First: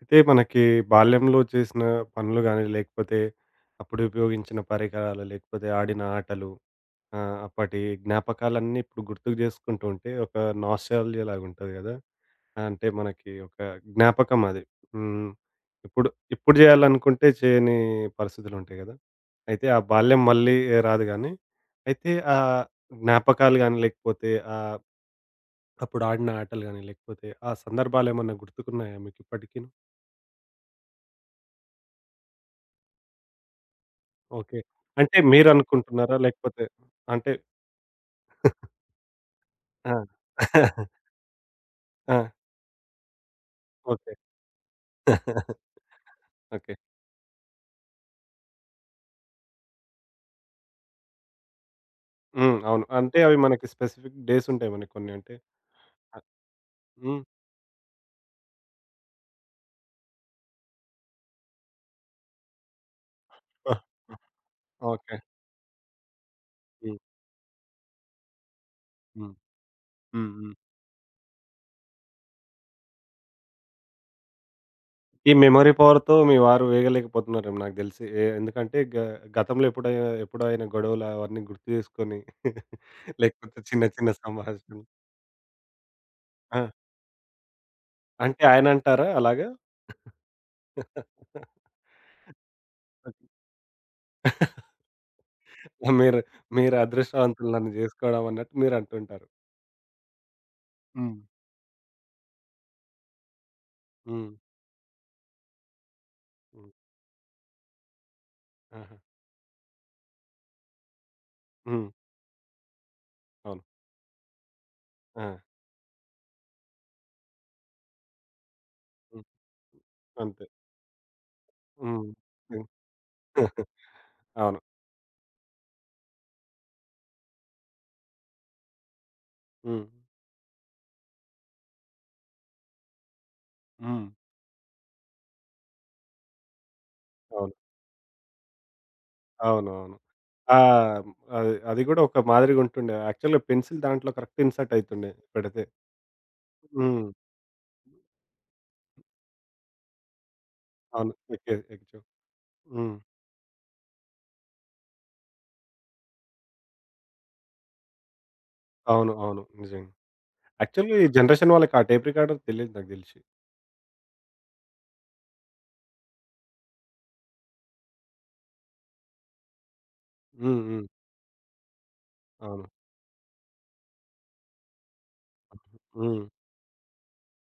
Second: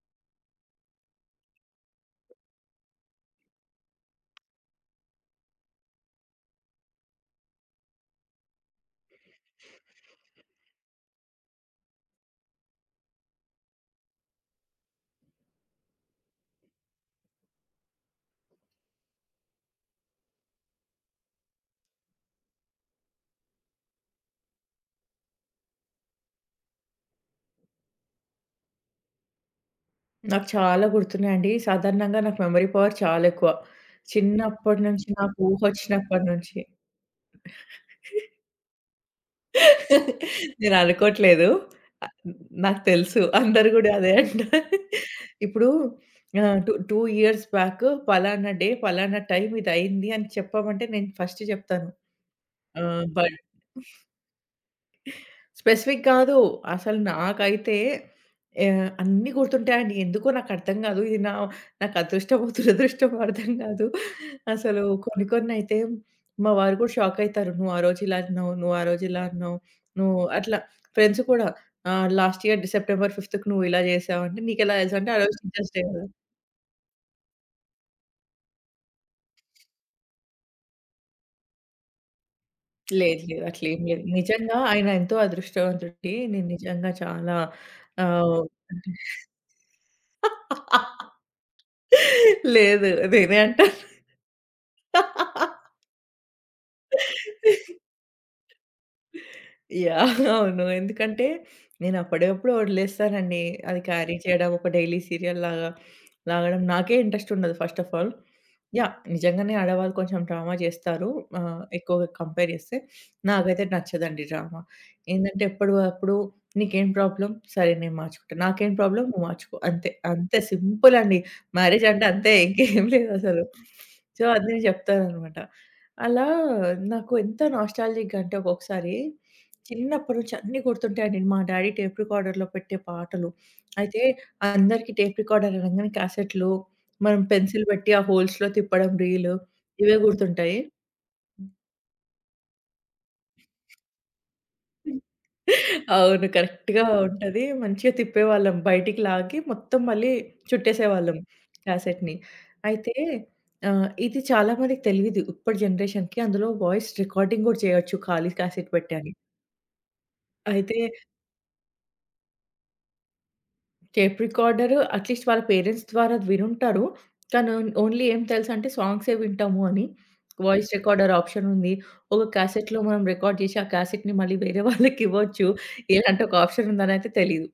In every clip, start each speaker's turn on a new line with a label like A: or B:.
A: అయితే మనకి బాల్యంలో చేసిన పనులు గానీ, లేకపోతే అప్పుడు ఉపయోగించిన పరికరాలు, లేకపోతే ఆడిన ఆటలు, అప్పటి జ్ఞాపకాలన్నీ ఇప్పుడు గుర్తుకు జేసుకుంటూ ఉంటే ఒక నాస్టాల్జియా లాగుంటది గదా! అంటే మనకి ఒక జ్ఞాపకం అది. హ్మ్. ఇప్పుడు, ఇప్పుడు జేయాలనుకుంటే చేయని పరిస్థితులుంటాయి గదా! అయితే ఆ బాల్యం మళ్ళీ రాదు గానీ, అయితే ఆ జ్ఞాపకాలు గానీ, లేకపోతే ఆహ్, అప్పుడు ఆడిన ఆటలు గానీ, లేకపోతే ఆ సందర్భాలేమన్నా గుర్తుకున్నాయా మీకిప్పటికీ?
B: నాకు చాలా గుర్తున్నాయండి. సాధారణంగా నాకు మెమరీ పవర్ చాలా ఎక్కువ.
A: ఓకే.
B: చిన్నప్పటి నుంచి
A: అంటే
B: నాకు
A: మీరనుకుంటున్నారా?
B: ఊహొచ్చినప్పటి నుంచి.
A: లేకపోతే అంటే ఆ!
B: నేను అనుకోట్లేదు. ఆహ్,
A: ఆ!
B: నాకు తెలుసు. అందరూ గూడా
A: ఓకే.
B: అదే అంటారు. ఇప్పుడు
A: ఓకే.
B: 2 ఇయర్స్ బ్యాక్ పలానా డే, పలానా టైమ్ ఇదయింది అని చెప్పమంటే నేను ఫస్ట్ జెప్తాను.
A: హ్మ్. అవును. అంటే అవి మనకి స్పెసిఫిక్ డేస్ ఉంటాయి మనకి కొన్ని అంటే
B: స్పెసిఫిక్
A: ఆహ్,
B: కాదు. అసలు
A: హ్మ్.
B: నాకైతే అన్నీ గుర్తుంటాయండి. ఎందుకో నాకర్థం గాదు. ఇది నాకు అదృష్టమో, దురదృష్టమో అర్థం గాదు. అసలు
A: ఓకే.
B: కొన్ని కొన్నైతే మా వారు కూడా
A: హ్మ్.
B: షాక్ అయితారు. "నువ్వు ఆ రోజు ఇలా అన్నావు, నువ్వు ఆ రోజు ఇలా
A: హ్మ్.
B: అన్నావు, నువ్వు"
A: హ్మ్. హ్మ్.
B: అట్లా ఫ్రెండ్స్ కూడా "లాస్ట్ ఇయర్ సెప్టెంబర్ 5థ్‌కి నువ్వు ఇలా చేసావు" అంటే, "నీకెలా తెలుసు" అంటే, "ఆ
A: ఈ
B: రోజు
A: మెమరీ
B: టీచర్స్ డే గదా!"
A: పవర్‌తో మీ వారు వేగలేకపోతున్నారేమో నాకు తెలిసి. ఎందుకంటే గతంలో ఎప్పుడో అయిన గొడవలు అవన్నీ గుర్తు చేసుకొని
B: లేదు, లేదు.
A: లేకపోతే
B: అట్లేం
A: చిన్న
B: లేదు.
A: చిన్న
B: నిజంగా
A: సంభాషణలు.
B: ఆయన ఎంతో అదృష్టవంతుడండి. నేను
A: ఆ!
B: నిజంగా చాలా ఆహ్,
A: అంటే ఆయన అంటారా అలాగా?
B: లేదు.
A: ఓకే.
B: నేనే అంటాను.
A: మీరు మీరు అదృష్టవంతులు నన్ను జేసుకోవడం అన్నట్టు మీరంటుంటారు.
B: యాహ్! అవును.
A: హ్మ్.
B: ఎందుకంటే నేను అప్పటికప్పుడు వదిలేస్తానండి. అది క్యారీ
A: హ్మ్.
B: చేయడం ఒక డైలీ సీరియల్‌లాగా లాగడం
A: హ్మ్.
B: నాకే ఇంట్రెస్ట్ ఉండదు ఫస్ట్ ఆఫ్ ఆల్. యాహ్!
A: ఆహా!
B: నిజంగానే ఆడవాళ్ళు కొంచెం డ్రామా చేస్తారు.
A: హ్మ్.
B: ఎక్కువగా కంపేర్ చేస్తే.
A: అవును.
B: నాకైతే నచ్చదండి డ్రామా.
A: ఆ!
B: ఏందంటే ఎప్పటివప్పుడు "నీకేం ప్రాబ్లమ్? సరే నేను మార్చుకుంటా. నాకేం ప్రాబ్లమ్?
A: హ్మ్.
B: నువ్వు మార్చుకో." అంతే. అంతే
A: అంతే.
B: సింపుల్ అండి. మ్యారేజ్ అంటే
A: హ్మ్.
B: అంతే
A: హ్మ్.
B: ఇంకేం లేదసలు. సో, అది
A: అవును.
B: నేను చెప్తాననమాట. అలా నాకు ఎంత నాస్టాల్జిక్‌గా అంటే ఒక్కొక్కసారి
A: హ్మ్.
B: చిన్నప్పటి నుంచి అన్నీ గుర్తుంటాయండి. మా డ్యాడీ టేప్ రికార్డర్‌లో పెట్టే పాటలు. అయితే
A: హ్మ్.
B: అందరికీ టేప్ రికార్డర్ అనంగానే క్యాసెట్‌లు, మనం
A: అవును.
B: పెన్సిల్ పెట్టి ఆ హోల్స్‌లో తిప్పడం రీలు
A: అవునవును.
B: ఇవే
A: ఆ!
B: గుర్తుంటాయి.
A: అది అది గూడా ఒక మాదిరిగుంటుండే. యాక్చువల్‌గా పెన్సిల్ దాంట్లో కరెక్ట్ ఇన్సర్ట్ అయితుండే పెడితే.
B: అవును. కరెక్ట్‌గా
A: హ్మ్.
B: ఉంటది. మంచిగా తిప్పేవాళ్ళం. బయటికి లాగి మొత్తం మళ్ళీ
A: అవును.
B: చుట్టేసేవాళ్ళం
A: ఎక్కేది. ఎక్కించాం.
B: క్యాసెట్‌ని.
A: హ్మ్.
B: అయితే ఇది చాలా మందికి తెలీదు. ఇప్పటి జనరేషన్‌కి అందులో వాయిస్ రికార్డింగ్ కూడా చేయొచ్చు ఖాళీ క్యాసెట్ పెట్టి
A: అవును.
B: అని.
A: అవును. నిజంగా.
B: అయితే
A: యాక్చువల్‌గా ఈ జనరేషన్ వాళ్ళకి ఆ టేప్ రికార్డర్ తెలీదు నాకు దెలిసి.
B: టేప్ రికార్డర్ అట్‌లీస్ట్ వాళ్ళ పేరెంట్స్ ద్వారా వినుంటారు. కానీ ఓన్లీ ఏం తెలుసంటే సాంగ్సే వింటాము అని.
A: హ్మ్.
B: వాయిస్
A: హ్మ్.
B: రికార్డర్ ఆప్షన్ ఉంది. ఒక
A: అవును.
B: క్యాసెట్‌లో మనం రికార్డ్ చేసి ఆ క్యాసెట్‌ని మళ్ళీ వేరే వాళ్ళకివ్వచ్చు.
A: హ్మ్.
B: ఇలాంటి ఒక ఆప్షన్ ఉందనైతే తెలీదు.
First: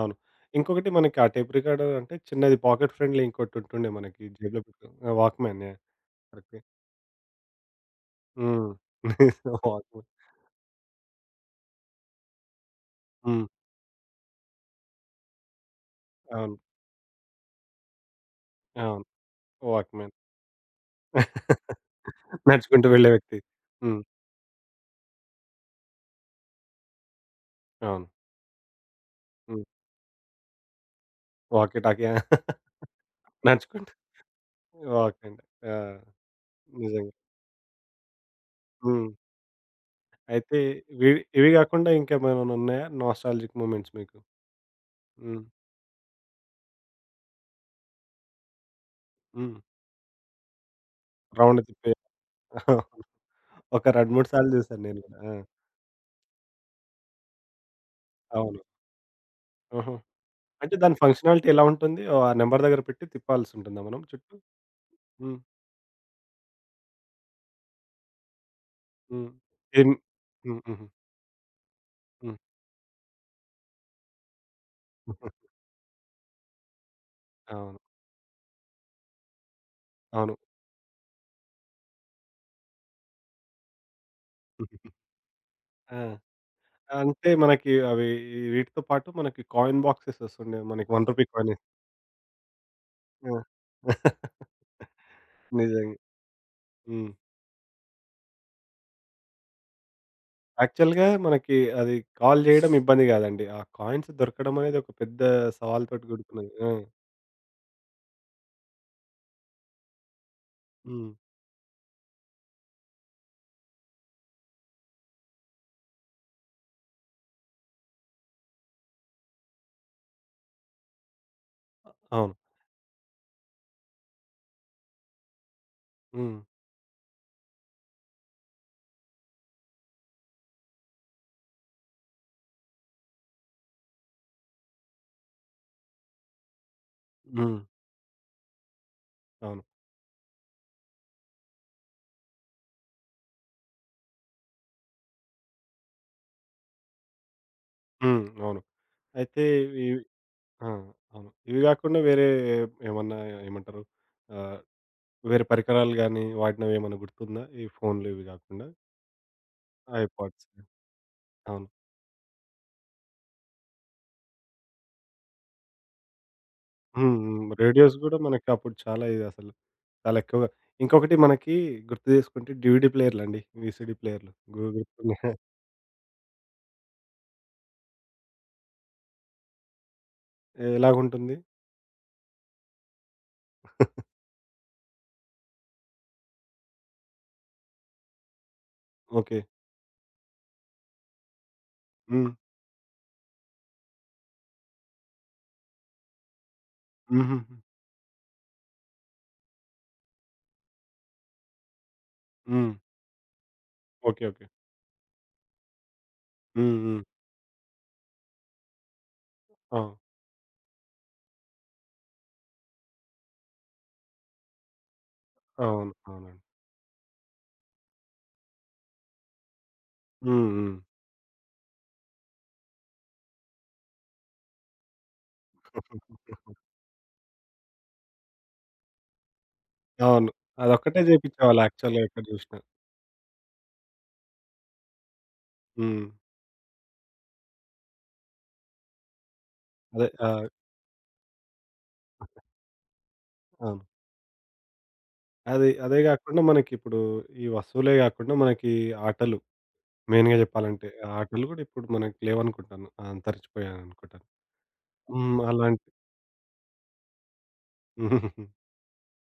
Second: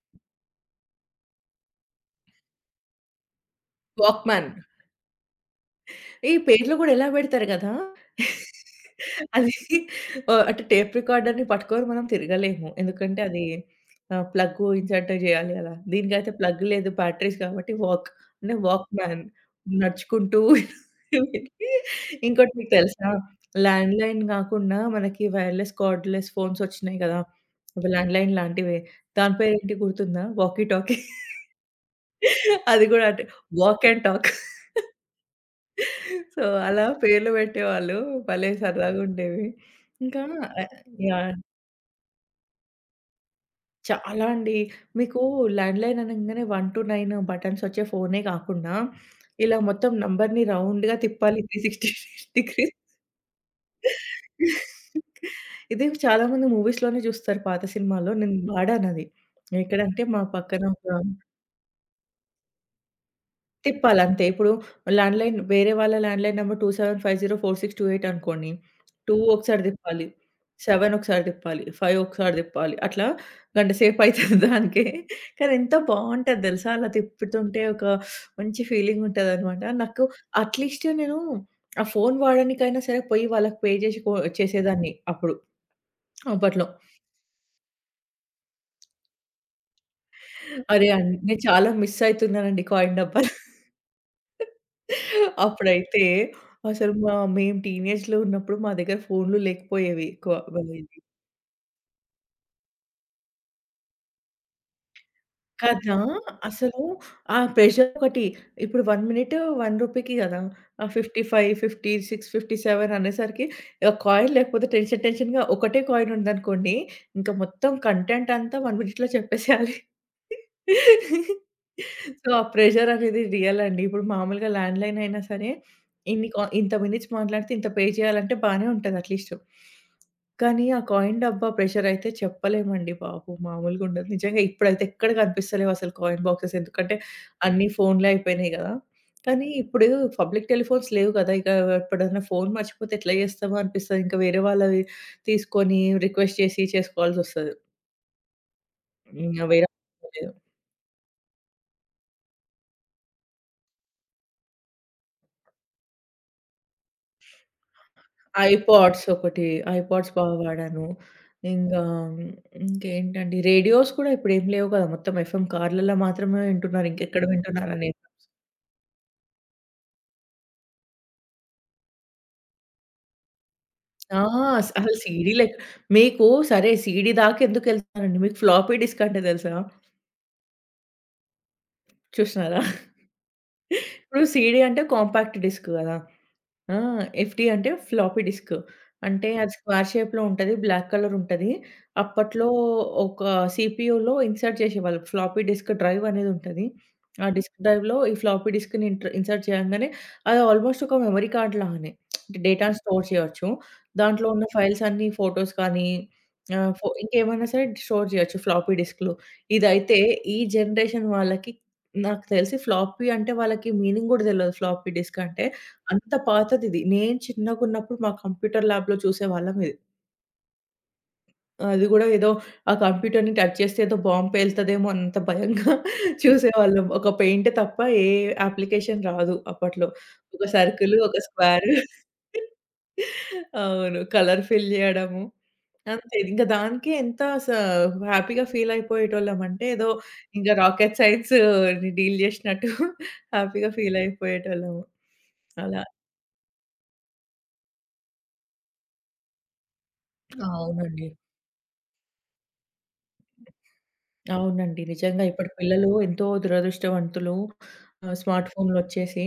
A: అవును. ఇంకొకటి మనకి ఆ టేప్ రికార్డర్ అంటే చిన్నది పాకెట్ ఫ్రెండ్లీ ఇంకోటి ఉంటుండే మనకి
B: వాక్‌మ్యాన్.
A: జేబులో పెట్టుకుని ఆ! Walkman yeah!
B: ఈ
A: కరెక్టే.
B: పేర్లు గూడా ఎలా బెడతారు గదా!
A: హ్మ్.
B: అది
A: వాక్‌మ్యాన్.
B: అటు టేప్ రికార్డర్‌ని పట్టుకొని మనం తిరగలేము. ఎందుకంటే అది
A: హ్మ్.
B: ప్లగ్ ఇన్సర్ట్ జేయాలి గదా! దీనికైతే
A: అవును.
B: ప్లగ్ లేదు, బ్యాటరీస్ కాబట్టి అంటే
A: అవును.
B: Walkman
A: walkman.
B: నడుచుకుంటూ వెళ్ళి ఇంకోటి మీకు
A: నడుచుకుంటూ వెళ్ళే
B: తెలుసా?
A: వ్యక్తి. హ్మ్.
B: ల్యాండ్‌లైన్ గాకుండా మనకి వైర్‌లెస్, కార్డ్‌లెస్ ఫోన్స్ ఒచ్చినాయి గదా! అవి
A: అవును.
B: ల్యాండ్‌లైన్ లాంటివే. దాని
A: హ్మ్.
B: పేరేంటి గుర్తుందా? Walkie talkie.
A: Walkie talkie.
B: అది గూడా అంటే వాక్
A: నడుచుకుంటూ
B: అండ్ టాక్.
A: వాక్‌మ్యాన్. ఆ!
B: సో, అలా
A: నిజంగా.
B: పేర్లు పెట్టేవాళ్ళు. భలే
A: హ్మ్.
B: సరదాగుండేవి. ఇంకా
A: అయితే
B: ఆహ్,
A: ఇవి
B: యాహ్!
A: ఇవి గాకుండా ఇంకేమైనా ఉన్నాయా నాస్టాల్జిక్ మూమెంట్స్ మీకు?
B: చాలా అండి. మీకు
A: హ్మ్.
B: ల్యాండ్‌లైన్ అనంగానే 1-9 బటన్స్ వచ్చే ఫోనే కాకుండా,
A: హ్మ్.
B: ఇలా మొత్తం నంబర్‌ని రౌండ్‌గా తిప్పాలి
A: రౌండ్
B: 360
A: తిప్పే
B: డిగ్రీస్.
A: ఒక 2, 3 సార్లు చూసాను నేను గూడా. ఆ!
B: ఇది చాలా మంది మూవీస్‌లోనే చూస్తారు పాత సినిమాల్లో. నేను
A: అవును.
B: వాడానది.
A: ఆహా!
B: ఎక్కడంటే మా పక్కన
A: అంటే
B: ఒక
A: దాని ఫంక్షనాలిటీ ఎలా ఉంటుంది? ఓహ్! ఆ నంబర్ దగ్గర పెట్టి తిప్పాల్సుంటుందా మనం
B: తిప్పాలంతే.
A: చుట్టూ?
B: ఇప్పుడు
A: హ్మ్.
B: ల్యాండ్‌లైన్ వేరే వాళ్ళ ల్యాండ్‌లైన్ నంబర్ 27504628 అనుకోండి. 2
A: హ్మ్.
B: ఒకసారి
A: ఏం
B: తిప్పాలి.
A: హ్మ్. హుహు.
B: 7 ఒకసారి తిప్పాలి. 5 ఒకసారి
A: హ్మ్.
B: తిప్పాలి. అట్లా గంట సేపు అయితది దానికే. కానీ ఎంత బావుంటది తెలుసా? అలా తిప్పుతుంటే
A: అవును.
B: ఒక మంచి ఫీలింగ్ ఉంటదనమాట. నాకు
A: అవును.
B: అట్‌లీస్ట్ నేను ఆ ఫోను వాడడానికైనా సరే పోయి వాళ్ళకి పే చేసి చేసేదాన్ని అప్పుడు.
A: ఆ!
B: అప్పట్లో.
A: అంటే మనకి అవి ఈ వీటితో పాటు మనకి కాయిన్ బాక్సెస్ వస్తుండే.
B: అరే!
A: మనకి రూ. 1
B: నేను
A: కాయిన్.
B: చాలా మిస్ అయితున్నానండి కాయిన్ డబ్బాలు.
A: ఆ! నిజంగా.
B: అప్పుడైతే అసలు
A: హ్మ్.
B: మేము టీనేజ్‌లో ఉన్నప్పుడు మా దగ్గర ఫోన్‌లు లేకపోయేవి ఎక్కువ.
A: యాక్చువల్‌గా మనకి అది కాల్ చేయడం ఇబ్బంది కాదండి. ఆ కాయిన్స్ దొరకడం అనేది ఒక పెద్ద
B: కదా!
A: సవాలుతోటి కూడుకున్నది. ఆ!
B: అసలు ఆ ప్రెషర్ ఒకటి. ఇప్పుడు 1 మినిట్ ₹1కి కదా!
A: హ్మ్.
B: 55, 56, 57 అనేసరికి ఆ కాయిన్ లేకపోతే టెన్షన్ టెన్షన్‌గా ఒకటే కాయిన్ ఉందనుకోండి, ఇంకా మొత్తం కంటెంట్ అంతా 1 మినిట్‌లో చెప్పేసేయాలి. సో,
A: అవును.
B: ఆ ప్రెషర్ అనేది రియల్ అండి. ఇప్పుడు మామూలుగా ల్యాండ్‌లైన్ అయినా సరే, ఇన్ని
A: హ్మ్.
B: కా ఇంత మినిట్స్ మాట్లాడితే ఇంత పే చేయాలంటే బానే ఉంటది అట్‌లీస్ట్. కానీ ఆ కాయిన్ డబ్బా ప్రెషరయితే చెప్పలేమండి బాబు! మామూలుగుండదు. నిజంగా ఇప్పుడైతే ఎక్కడ కనిపిస్తలేవు అసలు కాయిన్ బాక్సెస్. ఎందుకంటే
A: హ్మ్.
B: అన్నీ ఫోన్‌లే అయిపోయినాయి గదా! కానీ
A: అవును.
B: ఇప్పుడు పబ్లిక్ టెలిఫోన్స్ లేవు గదా! ఇక ఎప్పుడన్నా ఫోన్ మర్చిపోతే ఎట్లా చేస్తామో అనిపిస్తది. ఇంకా వేరే వాళ్ళవి తీసుకొని రిక్వెస్ట్ చేసి చేసుకోవాల్సొస్తది.
A: హ్మ్. అవును.
B: ఇంగ
A: అయితే
B: వేరే
A: ఈ
B: లేదు.
A: ఆ! అవును. ఇవి గాకుండా వేరే ఏమన్నా ఏమంటారు? ఆహ్, వేరే పరికరాలు గానీ, వాడినవేమన్నా గుర్తుందా? ఈ ఫోన్లు ఇవి గాకుండా?
B: ఐపాడ్స్ ఒకటి, ఐపాడ్స్ బాగా
A: ఐపాడ్స్.
B: వాడాను.
A: అవును.
B: ఇంగా ఇంకేంటండి రేడియోస్ కూడా ఇప్పుడేం లేవు కదా! మొత్తం ఎఫ్ఎం కార్లలో మాత్రమే వింటున్నారు.
A: హ్మ్.
B: ఇంకెక్కడ
A: హ్మ్. రేడియోస్
B: వింటున్నారనేది.
A: గూడా మనకి అప్పుడు చాలా ఇదసలు. చాలా ఎక్కువగా. ఇంకొకటి మనకి గుర్తు జేసుకుంటే డీవీడీ ప్లేయర్‌లండి. వీసీడీ
B: ఆ!
A: ప్లేయర్లు. గు
B: అసలు సీడీ
A: గుర్తున్నాయా?
B: లెక్ మీకు సరే సీడీ దాకా ఎందుకెళ్తానండి. మీకు ఫ్లాపీ డిస్క్ అంటే తెలుసా?
A: ఎలాగుంటుంది?
B: చూసినారా? ఇప్పుడు సీడీ అంటే కాంపాక్ట్ డిస్క్ గదా! ఆ! ఎఫ్‌డి అంటే ఫ్లాపీ డిస్క్. అంటే
A: ఓకే.
B: అది స్క్వేర్ షేప్‌లో ఉంటది. బ్లాక్ కలర్ ఉంటది.
A: హ్మ్.
B: అప్పట్లో ఒక సీపీయూలో ఇన్సర్ట్ చేసేవాళ్ళు. ఫ్లాపీ డిస్క్ డ్రైవ్ అనేది ఉంటది. ఆ
A: హుహు.
B: డిస్క్ డ్రైవ్‌లో ఈ ఫ్లాపీ డిస్క్‌ని ఇన్సర్ట్ చేయంగానే అది ఆల్మోస్ట్ ఒక మెమరీ కార్డ్ లాగానే
A: హ్మ్.
B: డేటాను స్టోర్ చేయొచ్చు.
A: ఓకే.
B: దాంట్లో
A: ఓకే.
B: ఉన్న ఫైల్స్ అన్నీ ఫోటోస్ కానీ
A: హ్మ్. హ్మ్.
B: ఇంకేమైనా సరే స్టోర్ చేయొచ్చు ఫ్లాపీ డిస్క్‌లో.
A: ఆ!
B: ఇదైతే ఈ జనరేషన్ వాళ్ళకి నాకు తెలిసి ఫ్లాపీ అంటే వాళ్ళకి మీనింగ్ కూడా తెలవదు ఫ్లాపీ డిస్క్ అంటే.
A: అవును.
B: అంత
A: అవునండి.
B: పాతదిది. నేను చిన్నగున్నప్పుడు మా కంప్యూటర్ ల్యాబ్‌లో చూసేవాళ్ళం ఇది.
A: హ్మ్. హ్మ్.
B: అది గూడా ఏదో ఆ కంప్యూటర్‌ని టచ్ చేస్తే ఏదో బాంబ్ పేలుతదేమో అన్నంత భయంగా చూసేవాళ్ళం. ఒక పెయింట్ తప్ప ఏ అప్లికేషన్ రాదు అప్పట్లో.
A: అవును.
B: ఒక సర్కిలు,
A: అదొక్కటే
B: ఒక
A: జేపిచ్చేవాళ్ళు
B: స్క్వేరు
A: యాక్చువల్‌గా ఎక్కడ జూషినా.
B: అవును. కలర్ ఫిల్ జేయడము.
A: హ్మ్.
B: అంతే ఇంక దానికే ఎంత స హ్యాపీగా ఫీల్ అయిపోయేటోళ్ళమంటే ఏదో
A: అదే. ఆ!
B: ఇంక రాకెట్ సైన్స్‌ని డీల్ జేసినట్టు హ్యాపీగా
A: అవును.
B: ఫీల్ అయిపోయేటోళ్ళము.
A: అది
B: అలా.
A: అదే గాకుండా మనకిప్పుడు ఈ వస్తువులే గాకుండా మనకి ఆటలు మెయిన్‌గా జెప్పాలంటే.
B: అవునండి.
A: ఆటలు గూడా ఇప్పుడు మనకి లేవనుకుంటాను. అంతరించిపోయాయనుకుంటాను.
B: అవునండి. నిజంగా
A: హ్మ్.
B: ఇప్పటి
A: అలాంటి
B: పిల్లలు ఎంతో దురదృష్టవంతులు. స్మార్ట్ ఫోన్‌లొచ్చేసి.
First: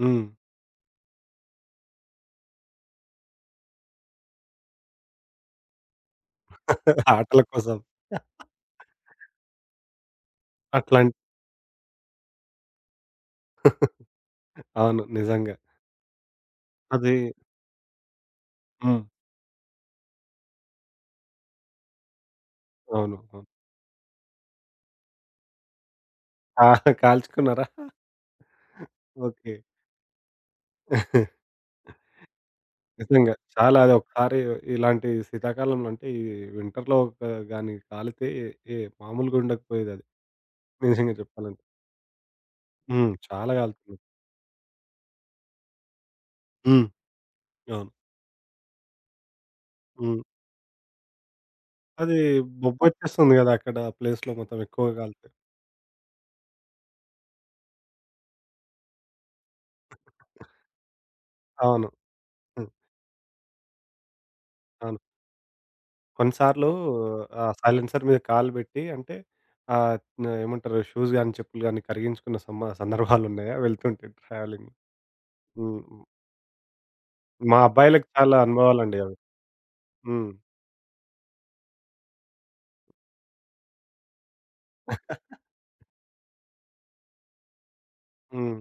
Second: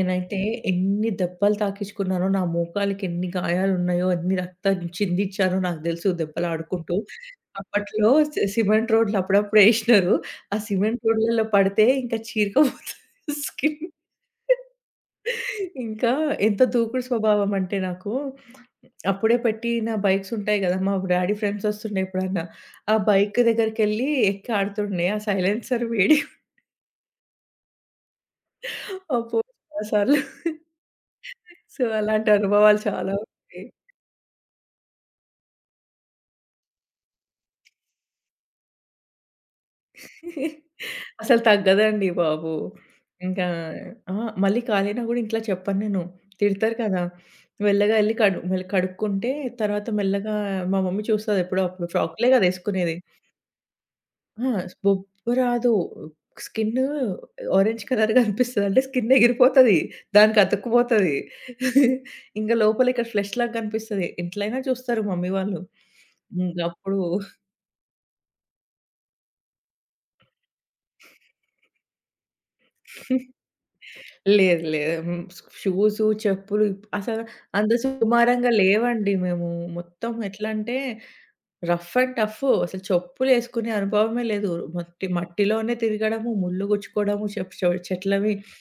A: హ్మ్.
B: ఎన్ని దెబ్బలు తాకిచ్చుకున్నానో, నా మోకాలికి ఎన్ని గాయాలున్నాయో, ఎన్ని రక్తం చిందిచ్చానో నాకు దెలుసు దెబ్బలాడుకుంటూ.
A: ఆటల కోసం.
B: అప్పట్లో సిమెంట్ రోడ్లు అప్పుడప్పుడు ఏసినారు. ఆ సిమెంట్
A: అట్లాంటి
B: రోడ్లలో పడితే ఇంకా చీరకపోతది స్కిన్.
A: అవును. నిజంగా.
B: ఇంకా ఎంత దూకుడు
A: అది
B: స్వభావం అంటే నాకు
A: హ్మ్.
B: అప్పుడే పెట్టిన బైక్స్ ఉంటాయి కదా! మా డాడీ ఫ్రెండ్స్ వస్తుండే ఎప్పుడన్నా. ఆ
A: అవును.
B: బైక్
A: అవును.
B: దగ్గరికెళ్ళి ఎక్కి ఆడుతుండే. ఆ సైలెన్సర్ వేడి
A: ఆ! కాల్చుకున్నారా?
B: అబ్బో!
A: ఓకే.
B: చాలా సార్లు. సో, అలాంటి అనుభవాలు చాలా
A: నిజంగా.
B: ఉన్నాయి.
A: చాలా అది ఒకసారి ఇలాంటి శీతాకాలంలో అంటే ఈ వింటర్‌లో ఒక గాని కాలితే ఏ మామూలుగా ఉండకపోయేదది. నిజంగా
B: అసలు
A: జెప్పాలంటే.
B: తగ్గదండి బాబు.
A: హ్మ్.
B: ఇంకా
A: చాలా కాలుతుంది.
B: ఆ! మళ్ళీ కాలినా గూడా ఇంట్లో చెప్పను నేను. తిడతారు
A: హ్మ్.
B: కదా!
A: అవును.
B: మెల్లగా ఎళ్లి మళ్ళీ కడుక్కుంటే తర్వాత
A: హ్మ్.
B: మెల్లగా మా మమ్మీ చూస్తది ఎప్పుడో అప్పుడు.
A: అది
B: ఫ్రాక్‌లే కదా! ఏసుకునేది.
A: బొబ్బొచ్చేస్తుంది గదా! అక్కడ ఆ ప్లేస్‌లో
B: ఆ!
A: మొత్తం ఎక్కువగా
B: బొబ్బ
A: కాలితే.
B: రాదు. స్కిన్ ఆరెంజ్ కలర్‌గా అనిపిస్తది. అంటే స్కిన్ ఎగిరిపోతది. దానికి అతుక్కుపోతది.
A: అవును.
B: ఇంక
A: హ్మ్.
B: లోపల ఇక్కడ ఫ్లెష్ లాగా కనిపిస్తది. ఎట్లైనా
A: అవును.
B: చూస్తారు మమ్మీ వాళ్ళు. ఇంక
A: కొన్నిసార్లు
B: అప్పుడు
A: ఆ సైలెన్సర్ మీద కాలు బెట్టి అంటే ఆహ్, ఏమంటారు షూస్ గాని, చెప్పులు గాని కరిగించుకున్న సందర్భాలున్నాయా వెళ్తుంటే
B: లేదు
A: ట్రావెలింగ్?
B: లేదు. హ్మ్.
A: హ్మ్. హ్మ్.
B: షూసు, చెప్పులు అసలు
A: మా
B: అంత
A: అబ్బాయిలకి చాలా
B: సుమారంగా
A: అనుభవాలండి
B: లేవండి
A: అవి.
B: మేము. మొత్తం
A: హ్మ్.
B: ఎట్లంటే రఫ్ అండ్ టఫ్. అసలు చెప్పులేసుకునే అనుభవమే లేదు. మట్టి మట్టిలోనే తిరగడము, ముళ్ళు గుచ్చుకోవడము, చెప్ చె చెట్లవి
A: హ్మ్.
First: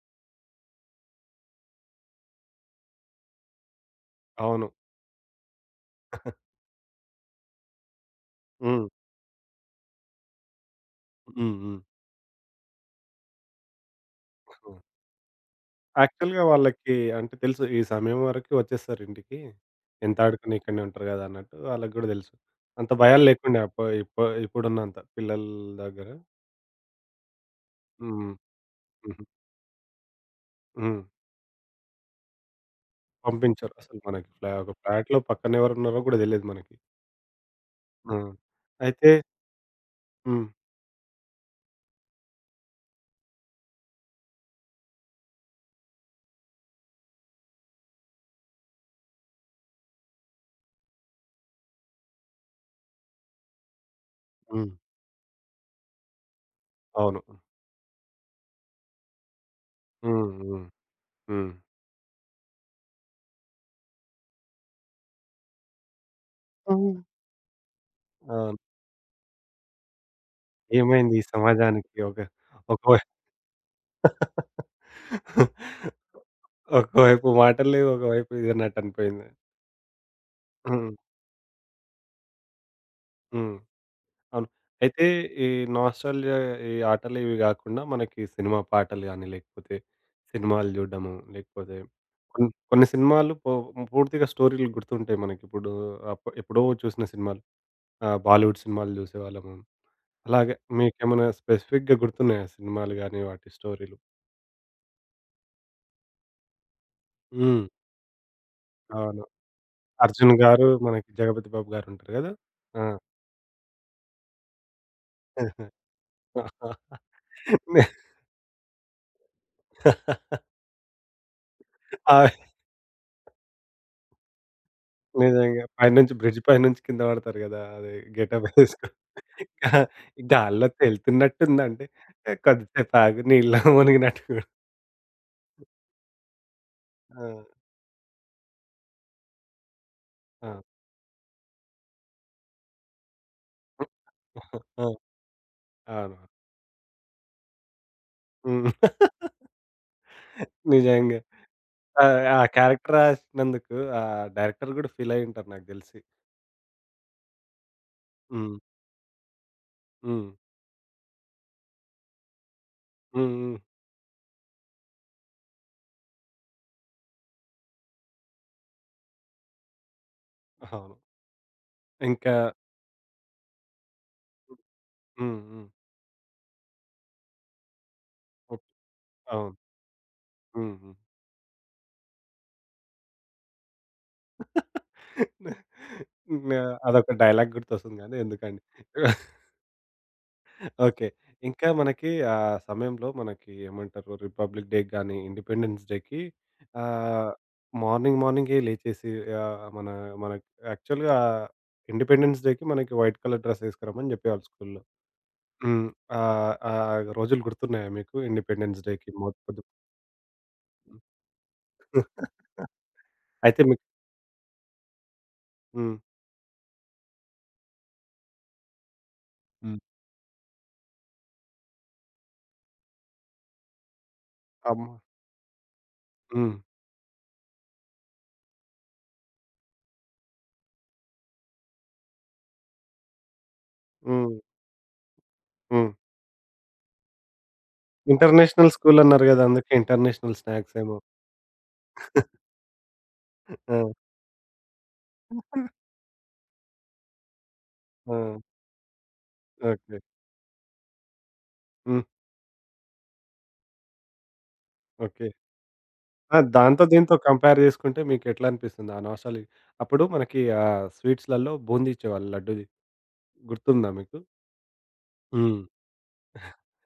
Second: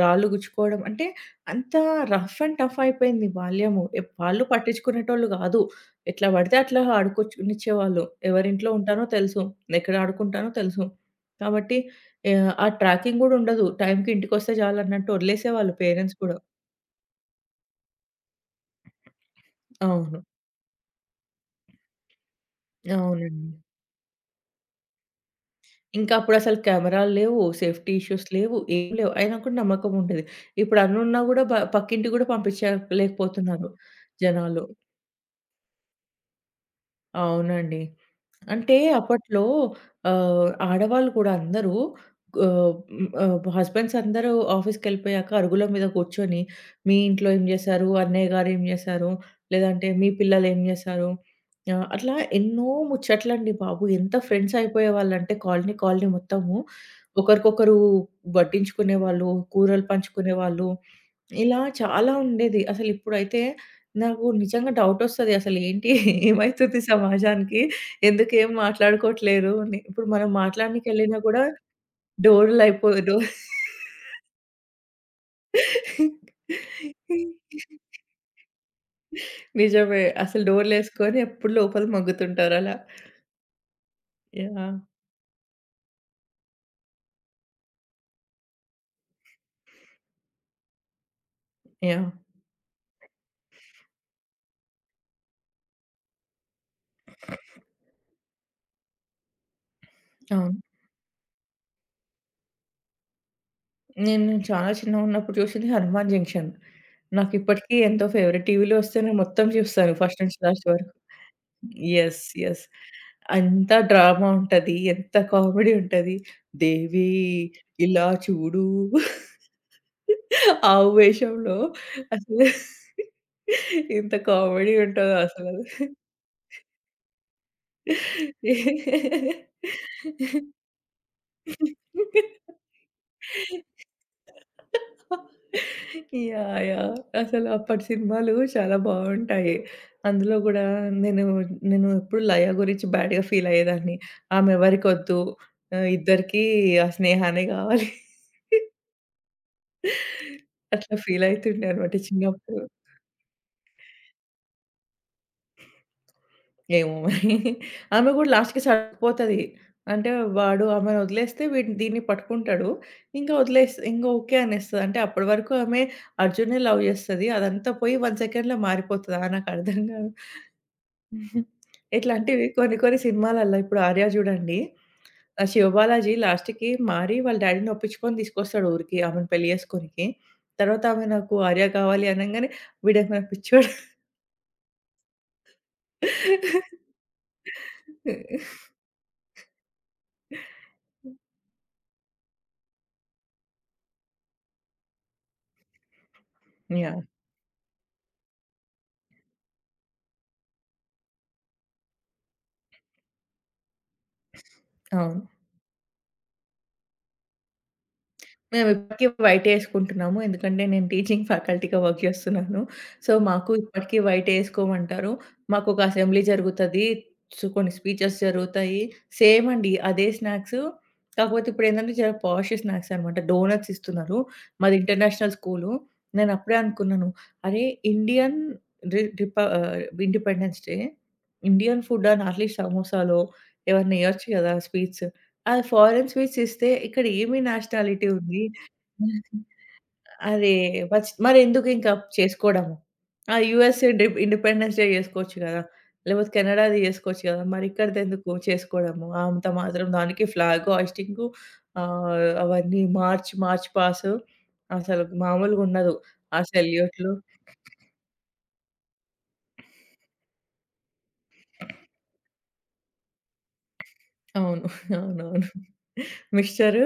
B: రాళ్ళు గుచ్చుకోవడం. అంటే అంత రఫ్ అండ్ టఫ్ అయిపోయింది బాల్యము. ఎప్ వాళ్ళు
A: అవును.
B: పట్టించుకునేటోళ్ళు కాదు. ఎట్లా పడితే అట్లా ఆడుకోనిచ్చేవాళ్ళు. ఎవరింట్లో
A: హ్మ్.
B: ఉంటానో తెలుసు. ఎక్కడ ఆడుకుంటానో తెలుసు.
A: హ్మ్.
B: కాబట్టి
A: హ్మ్.
B: ఆ ట్రాకింగ్ కూడా ఉండదు. టైంకి ఇంటికొస్తే చాలన్నట్టు వదిలేసేవాళ్ళు పేరెంట్స్ కూడా.
A: యాక్చువల్‌గా వాళ్ళకి అంటే తెలుసు. ఈ సమయం వరకు వచ్చేస్తారు ఇంటికి. ఎంత
B: అవును.
A: ఆడుకుని ఇక్కడనే ఉంటారు గదా! అన్నట్టు వాళ్ళకి గూడా తెలుసు. అంత భయాలు
B: అవునండి.
A: లేకుండే అప్ప ఇప్ప ఇప్పుడున్నంత పిల్లల దగ్గర.
B: ఇంకా అప్పుడసలు కెమెరాలు లేవు, సేఫ్టీ ఇష్యూస్
A: హ్మ్.
B: లేవు, ఏం లేవు.
A: హుహు.
B: అయినా కూడా నమ్మకం ఉండేది. ఇప్పుడు
A: హ్మ్.
B: అన్నున్నా గూడా పక్కింటికి గూడా పంపించలేకపోతున్నారు
A: పంపించరు. అసలు మనకి
B: జనాలు.
A: ఒక ఫ్లాట్‌లో పక్కన ఎవరున్నారో గూడా తెలీదు మనకి.
B: అవునండి.
A: ఆ!
B: అంటే
A: అయితే
B: అప్పట్లో
A: హ్మ్.
B: ఆడవాళ్ళు కూడా అందరూ హస్బెండ్స్ అందరూ ఆఫీస్‌కెళ్ళిపోయాక అరుగుల మీద కూర్చొని, మీ ఇంట్లో ఏం చేశారు? అన్నయ్య గారు ఏం చేశారు? లేదంటే మీ పిల్లలు ఏం చేశారు? అట్లా ఎన్నో ముచ్చట్లండి బాబు. ఎంత ఫ్రెండ్స్
A: హ్మ్.
B: అయిపోయేవాళ్ళంటే కాలనీ, కాలనీ మొత్తము
A: అవును.
B: ఒకరికొకరు వడ్డించుకునేవాళ్ళు, కూరలు
A: హ్మ్. హ్మ్.
B: పంచుకునేవాళ్ళు.
A: హ్మ్.
B: ఇలా చాలా ఉండేది. అసలిప్పుడైతే నాకు నిజంగా డౌటొస్తది. అసలేంటి ఏమైతుంది
A: హ్మ్.
B: సమాజానికి? ఎందుకేం
A: అవును.
B: మాట్లాడుకోవట్లేరు అని. ఇప్పుడు మనం
A: ఏమైంది
B: మాట్లాడనీకెళ్ళినా
A: ఈ
B: కూడా
A: సమాజానికి ఒక ఒక
B: డోర్‌లయిపో
A: వై
B: డో
A: ఒకవైపు మాటలు లేవు. ఒకవైపు ఇది అన్నట్టనిపోయింది.
B: నిజమే. అసలు
A: హ్మ్.
B: డోర్‌లేసుకొని ఎప్పుడు లోపల మగ్గుతుంటారు అలా.
A: హ్మ్. అవును.
B: యాహ్!
A: అయితే ఈ నోస్టాల్జియా ఈ ఆటలు ఇవి గాకుండా మనకి సినిమా పాటలు గాని, లేకపోతే సినిమాలు జూడ్డము, లేకపోతే
B: యాహ్!
A: కొన్ని సినిమాలు పూర్తిగా స్టోరీలు గుర్తుంటాయి మనకిప్పుడు. ఎప్పుడో చూసిన సినిమాలు. బాలీవుడ్ సినిమాలు జూసేవాళ్ళము. అలాగే
B: అవును.
A: మీకేమైనా స్పెసిఫిక్‌గా గుర్తున్నాయా సినిమాలు గాని, వాటి స్టోరీలు?
B: నేను చాలా చిన్నగున్నప్పుడు చూసింది 'హనుమాన్ జంక్షన్'.
A: హ్మ్.
B: నాకిప్పటికీ ఎంతో ఫేవరెట్. టీవీలో వస్తే నేను
A: అవును.
B: మొత్తం చూస్తాను ఫస్ట్
A: 'అర్జున్'
B: నుంచి
A: గారు,
B: లాస్ట్ వరకు.
A: మనకి 'జగపతి బాబు' గారుంటారు
B: యెస్.
A: గదా!
B: యెస్.
A: ఆ!
B: అంత డ్రామా ఉంటది. ఎంత కామెడీ ఉంటది. దేవి ఇలా చూడు ఆ వేషంలో
A: ఆ!
B: అసలు ఎంత కామెడీ ఉంటదో అసలది.
A: నిజంగా. పైనుంచి బ్రిడ్జ్ పైనుంచి కింద పడతారు గదా! అది గెటప్ వేసుకొని. గా గాల్లో తేలుతున్నట్టుందంటే కొద్దిసేపు ఆగు నీళ్ళలో మునిగినట్టు గూడా.
B: యాహ్! యాహ్!
A: ఆ!
B: అసలు అప్పటి సినిమాలు చాలా బావుంటాయి. అందులో
A: ఆ!
B: గూడా నేను, నేను ఎప్పుడు లయ గురించి బ్యాడ్‌గా ఫీల్ అయ్యేదాన్ని. ఆమె
A: ఆ!
B: ఎవరికొద్దు
A: అవును.
B: ఇద్దరికీ ఆ స్నేహానే గావాలి.
A: హ్మ్.
B: అట్లా
A: నిజంగా.
B: ఫీల్ అయితుండే అనమాట
A: ఆ! ఆ
B: చిన్నప్పుడు.
A: క్యారెక్టర్ రాసినందుకు ఆ డైరెక్టర్ గూడా ఫీల్ అయ్యుంటారు నాకు దెలిసి.
B: ఏమో మరి. ఆమె గూడా
A: హ్మ్.
B: లాస్ట్‌కి సర్దుకుపోతది. అంటే
A: హ్మ్.
B: వాడు ఆమెను వదిలేస్తే వీడు దీన్ని పట్టుకుంటాడు. ఇంకా
A: హ్మ్. హ్మ్.
B: వదిలేసి ఇంక ఓకే అనేస్తది. అంటే అప్పటి వరకు ఆమె అర్జున్‌నే లవ్ చేస్తది. అదంతా పోయి 1 సెకండ్‌లో మారిపోతదా నాకర్థం కాదు.
A: అవును.
B: హుహు.
A: ఇంకా
B: ఇట్లాంటివి కొన్ని కొన్ని సినిమాలల్ల ఇప్పుడు 'ఆర్య' చూడండి.
A: హ్మ్.
B: ఆ
A: హ్మ్.
B: 'శివబాలాజీ' లాస్ట్‌కి మారి వాళ్ళ డ్యాడీని ఒప్పించుకొని
A: ఓకే.
B: తీసుకొస్తాడు ఊరికి ఆమెను పెళ్లి
A: అవును.
B: చేసుకోనికి.
A: హ్మ్.
B: తర్వాత
A: హ్మ్.
B: ఆమె నాకు 'ఆర్య' కావాలి అనంగానే వీడేమైనా పిచ్చోడా?
A: న అదొక డైలాగ్ గుర్తొస్తుంది గానీ ఎందుకండి. ఓకే. ఇంకా మనకి ఆ సమయంలో మనకి ఏమంటారు రిపబ్లిక్ డే గాని, ఇండిపెండెన్స్ డేకి
B: యాహ్!
A: ఆహ్, మార్నింగ్ మార్నింగే లేచేసి ఆహ్, మన మనకి యాక్చువల్‌గా ఇండిపెండెన్స్ డేకి మనకి వైట్ కలర్ డ్రెస్ ఏసుకురమ్మని జెప్పేవాళ్ళు స్కూల్‌లో.
B: అవును.
A: హ్మ్. ఆ రోజులు గుర్తున్నాయా మీకు ఇండిపెండెన్స్
B: మేమిప్పటికి
A: డేకి
B: వైటే
A: పొద్దు
B: యేసుకుంటున్నాము. ఎందుకంటే నేను టీచింగ్ ఫ్యాకల్టీగా వర్క్ జేస్తున్నాను. సో, మాకు
A: అయితే మీకు
B: ఇప్పటికి వైటే యేసుకోమంటారు. మాకొక
A: హ్మ్.
B: అసెంబ్లీ జరుగుతది. సో, కొన్ని స్పీచెస్ జరుగుతాయి. సేమ్ అండి.
A: హ్మ్.
B: అదే స్నాక్స్. కాకపోతే ఇప్పుడేందంటే జర పాష్ స్నాక్స్ అనమాట. డోనట్స్ ఇస్తున్నారు. మాది
A: అమ్మ
B: ఇంటర్నేషనల్ స్కూలు.
A: హ్మ్.
B: నేనప్పుడే అనుకున్నాను. అరే! ఇండియన్ రి రిప ఇండిపెండెన్స్ డే. ఇండియన్ ఫుడ్ అని అట్లీస్ట్ సమోసాలో ఏవన్నా ఇయ్యొచ్చు
A: హ్మ్.
B: గదా! స్వీట్స్. ఆ
A: హ్మ్.
B: ఫారెన్ స్వీట్స్ ఇస్తే ఇక్కడ ఏమి నేషనాలిటీ ఉంది?
A: ఇంటర్నేషనల్ స్కూల్ అన్నారు గదా! అందుకే ఇంటర్నేషనల్
B: అదే
A: స్నాక్స్ ఏమో.
B: మరెందుకు ఇంకా చేసుకోవడము? ఆ
A: ఆ!
B: యూఎస్‌ఏ డి ఇండిపెండెన్స్ డే చేసుకోవచ్చు గదా! లేకపోతే కెనడాది చేసుకోవచ్చు గదా! మరిక్కడిదెందుకు
A: ఆ!
B: చేసుకోవడము? అంత మాత్రం
A: ఓకే.
B: దానికి ఫ్లాగ్ హోయిస్టింగు
A: హ్మ్.
B: అవన్నీ మార్చ్, మార్చ్ పాసు అసలు
A: ఓకే.
B: మామూలుగుండదు.
A: ఆ!
B: ఆ
A: దాంతో
B: సెల్యూట్లు
A: దీంతో కంపేర్ జేసుకుంటే మీకెట్లా అనిపిస్తుంది? ఆ నోస్టాల్జీ అప్పుడు మనకి స్వీట్స్‌లలో బూంది ఇచ్చేవాళ్ళు లడ్డూది. గుర్తుందా మీకు?
B: అవును. అవునవును.
A: హ్మ్.
B: Mixture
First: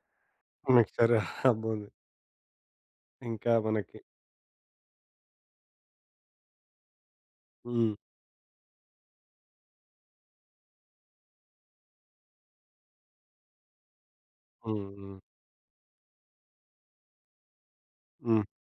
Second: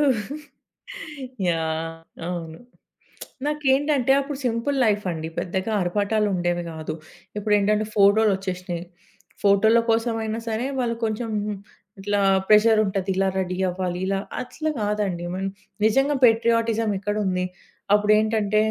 A: mixture boondi.
B: యాహ్! అవును.
A: ఇంకా మనకి
B: నాకేంటంటే అప్పుడు సింపుల్ లైఫ్ అండి. పెద్దగా ఆర్భాటాలు ఉండేవి గాదు. ఇప్పుడేంటంటే
A: హ్మ్.
B: ఫోటోలొచ్చేసినాయి. ఫోటోల కోసమైనా సరే వాళ్ళు కొంచెం ఇట్లా ప్రెషర్ ఉంటది. ఇలా రెడీ అవ్వాలి. ఇలా అట్లా
A: హ్మ్. హ్మ్.
B: కాదండి. మనం నిజంగా పేట్రియాటిజం ఎక్కడుంది?
A: హ్మ్.
B: అప్పుడేంటంటే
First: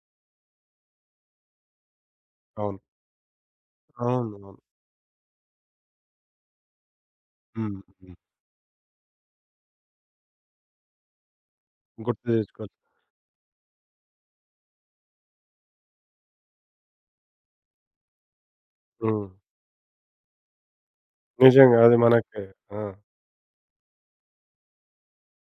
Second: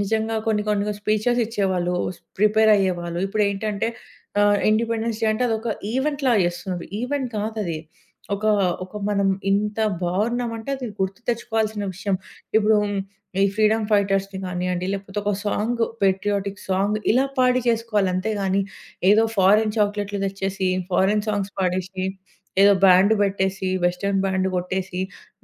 B: నిజంగా కొన్ని కొన్ని స్పీచెస్ ఇచ్చేవాళ్ళు. ప్రిపేర్
A: అవును.
B: అయ్యేవాళ్ళు. ఇప్పుడేంటంటే
A: అవునవును.
B: ఇండిపెండెన్స్ డే అంటే అదొక ఈవెంట్‌లా చేస్తున్నారు. ఈవెంట్ కాదది.
A: హ్మ్. హ్మ్.
B: ఒక ఒక మనం ఇంత బాగున్నామంటే అది గుర్తు తెచ్చుకోవాల్సిన విషయం.
A: గుర్తు తెచ్చుకోవచ్చు.
B: ఇప్పుడు ఈ ఫ్రీడమ్ ఫైటర్స్‌ని కానియండి, లేకపోతే ఒక సాంగ్ పేట్రియాటిక్ సాంగ్ ఇలా పాడి చేసుకోవాలి. అంతే గాని ఏదో
A: హ్మ్.
B: ఫారెన్ చాక్లెట్‌లు తెచ్చేసి, ఫారెన్ సాంగ్స్
A: నిజంగా అది
B: పాడేసి,
A: మనకి
B: ఏదో
A: ఆ!
B: బ్యాండ్ పెట్టేసి, వెస్టర్న్ బ్యాండ్ కొట్టేసి,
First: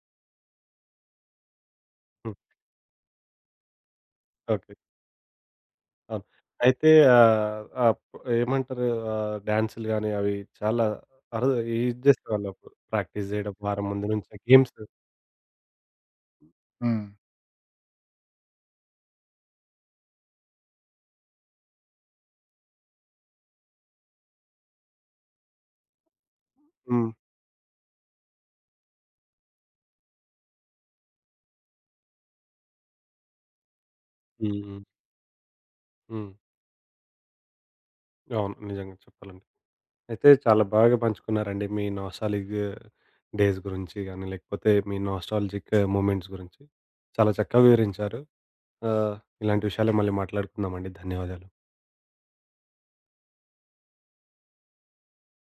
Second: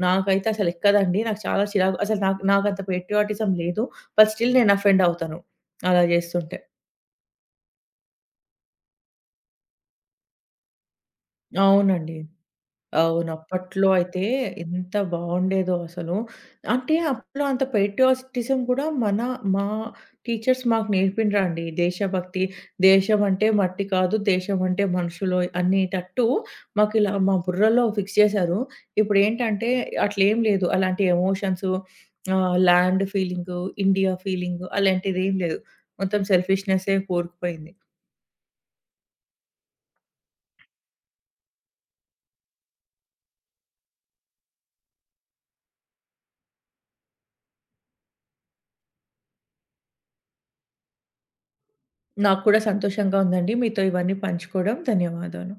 B: నాకైతే అసలు ఎక్కదండి. నాకు చాలా చిరాకు. అసలు
A: హ్మ్.
B: నాకు నాకంత పేట్రియాటిజం లేదు. But still
A: okay.
B: నేను అఫెండ్ అవుతాను అలా
A: అవును.
B: చేస్తుంటే.
A: అయితే ఆహ్, ఆహ్, ఏమంటారు డాన్సులు గాని అవి చాలా అరుదు ఇది
B: అవునండి.
A: జేసేవాళ్ళప్పుడు ప్రాక్టీస్
B: అవును.
A: జేయడం వారం
B: అప్పట్లో
A: ముందు
B: అయితే
A: నుంచే గేమ్స్.
B: ఎంత బావుండేదో అసలు. అంటే
A: హ్మ్.
B: అప్పట్లో అంత పేట్రియాటిజం కూడా మా టీచర్స్ మాకు నేర్పిండ్రండి. దేశభక్తి, దేశం అంటే మట్టి కాదు, దేశం అంటే మనుషులు అనేటట్టు
A: హ్మ్.
B: మాకిలా మా బుర్రలో ఫిక్స్ చేశారు. ఇప్పుడేంటంటే అట్లేం లేదు. అలాంటి ఎమోషన్స్ ల్యాండ్ ఫీలింగు, ఇండియా
A: హ్మ్.
B: ఫీలింగు
A: హ్మ్.
B: అలాంటిదేం లేదు. మొత్తం
A: హ్మ్.
B: సెల్ఫిష్‌నెస్సే కూరుకుపోయింది.
A: అవును. నిజంగా చెప్పాలంటే. అయితే చాలా బాగా పంచుకున్నారండి మీ నోస్టాలిక్ డేస్ గురించి గానీ, లేకపోతే మీ నోస్టాల్జిక్ మూమెంట్స్ గురించి. చాలా చక్కగా వివరించారు. ఆహ్, ఇలాంటి విషయాలే మళ్ళీ మాట్లాడుకుందామండి. ధన్యవాదాలు.
B: నాకు కూడా సంతోషంగా ఉందండి మీతో ఇవన్నీ పంచుకోవడం. ధన్యవాదాలు.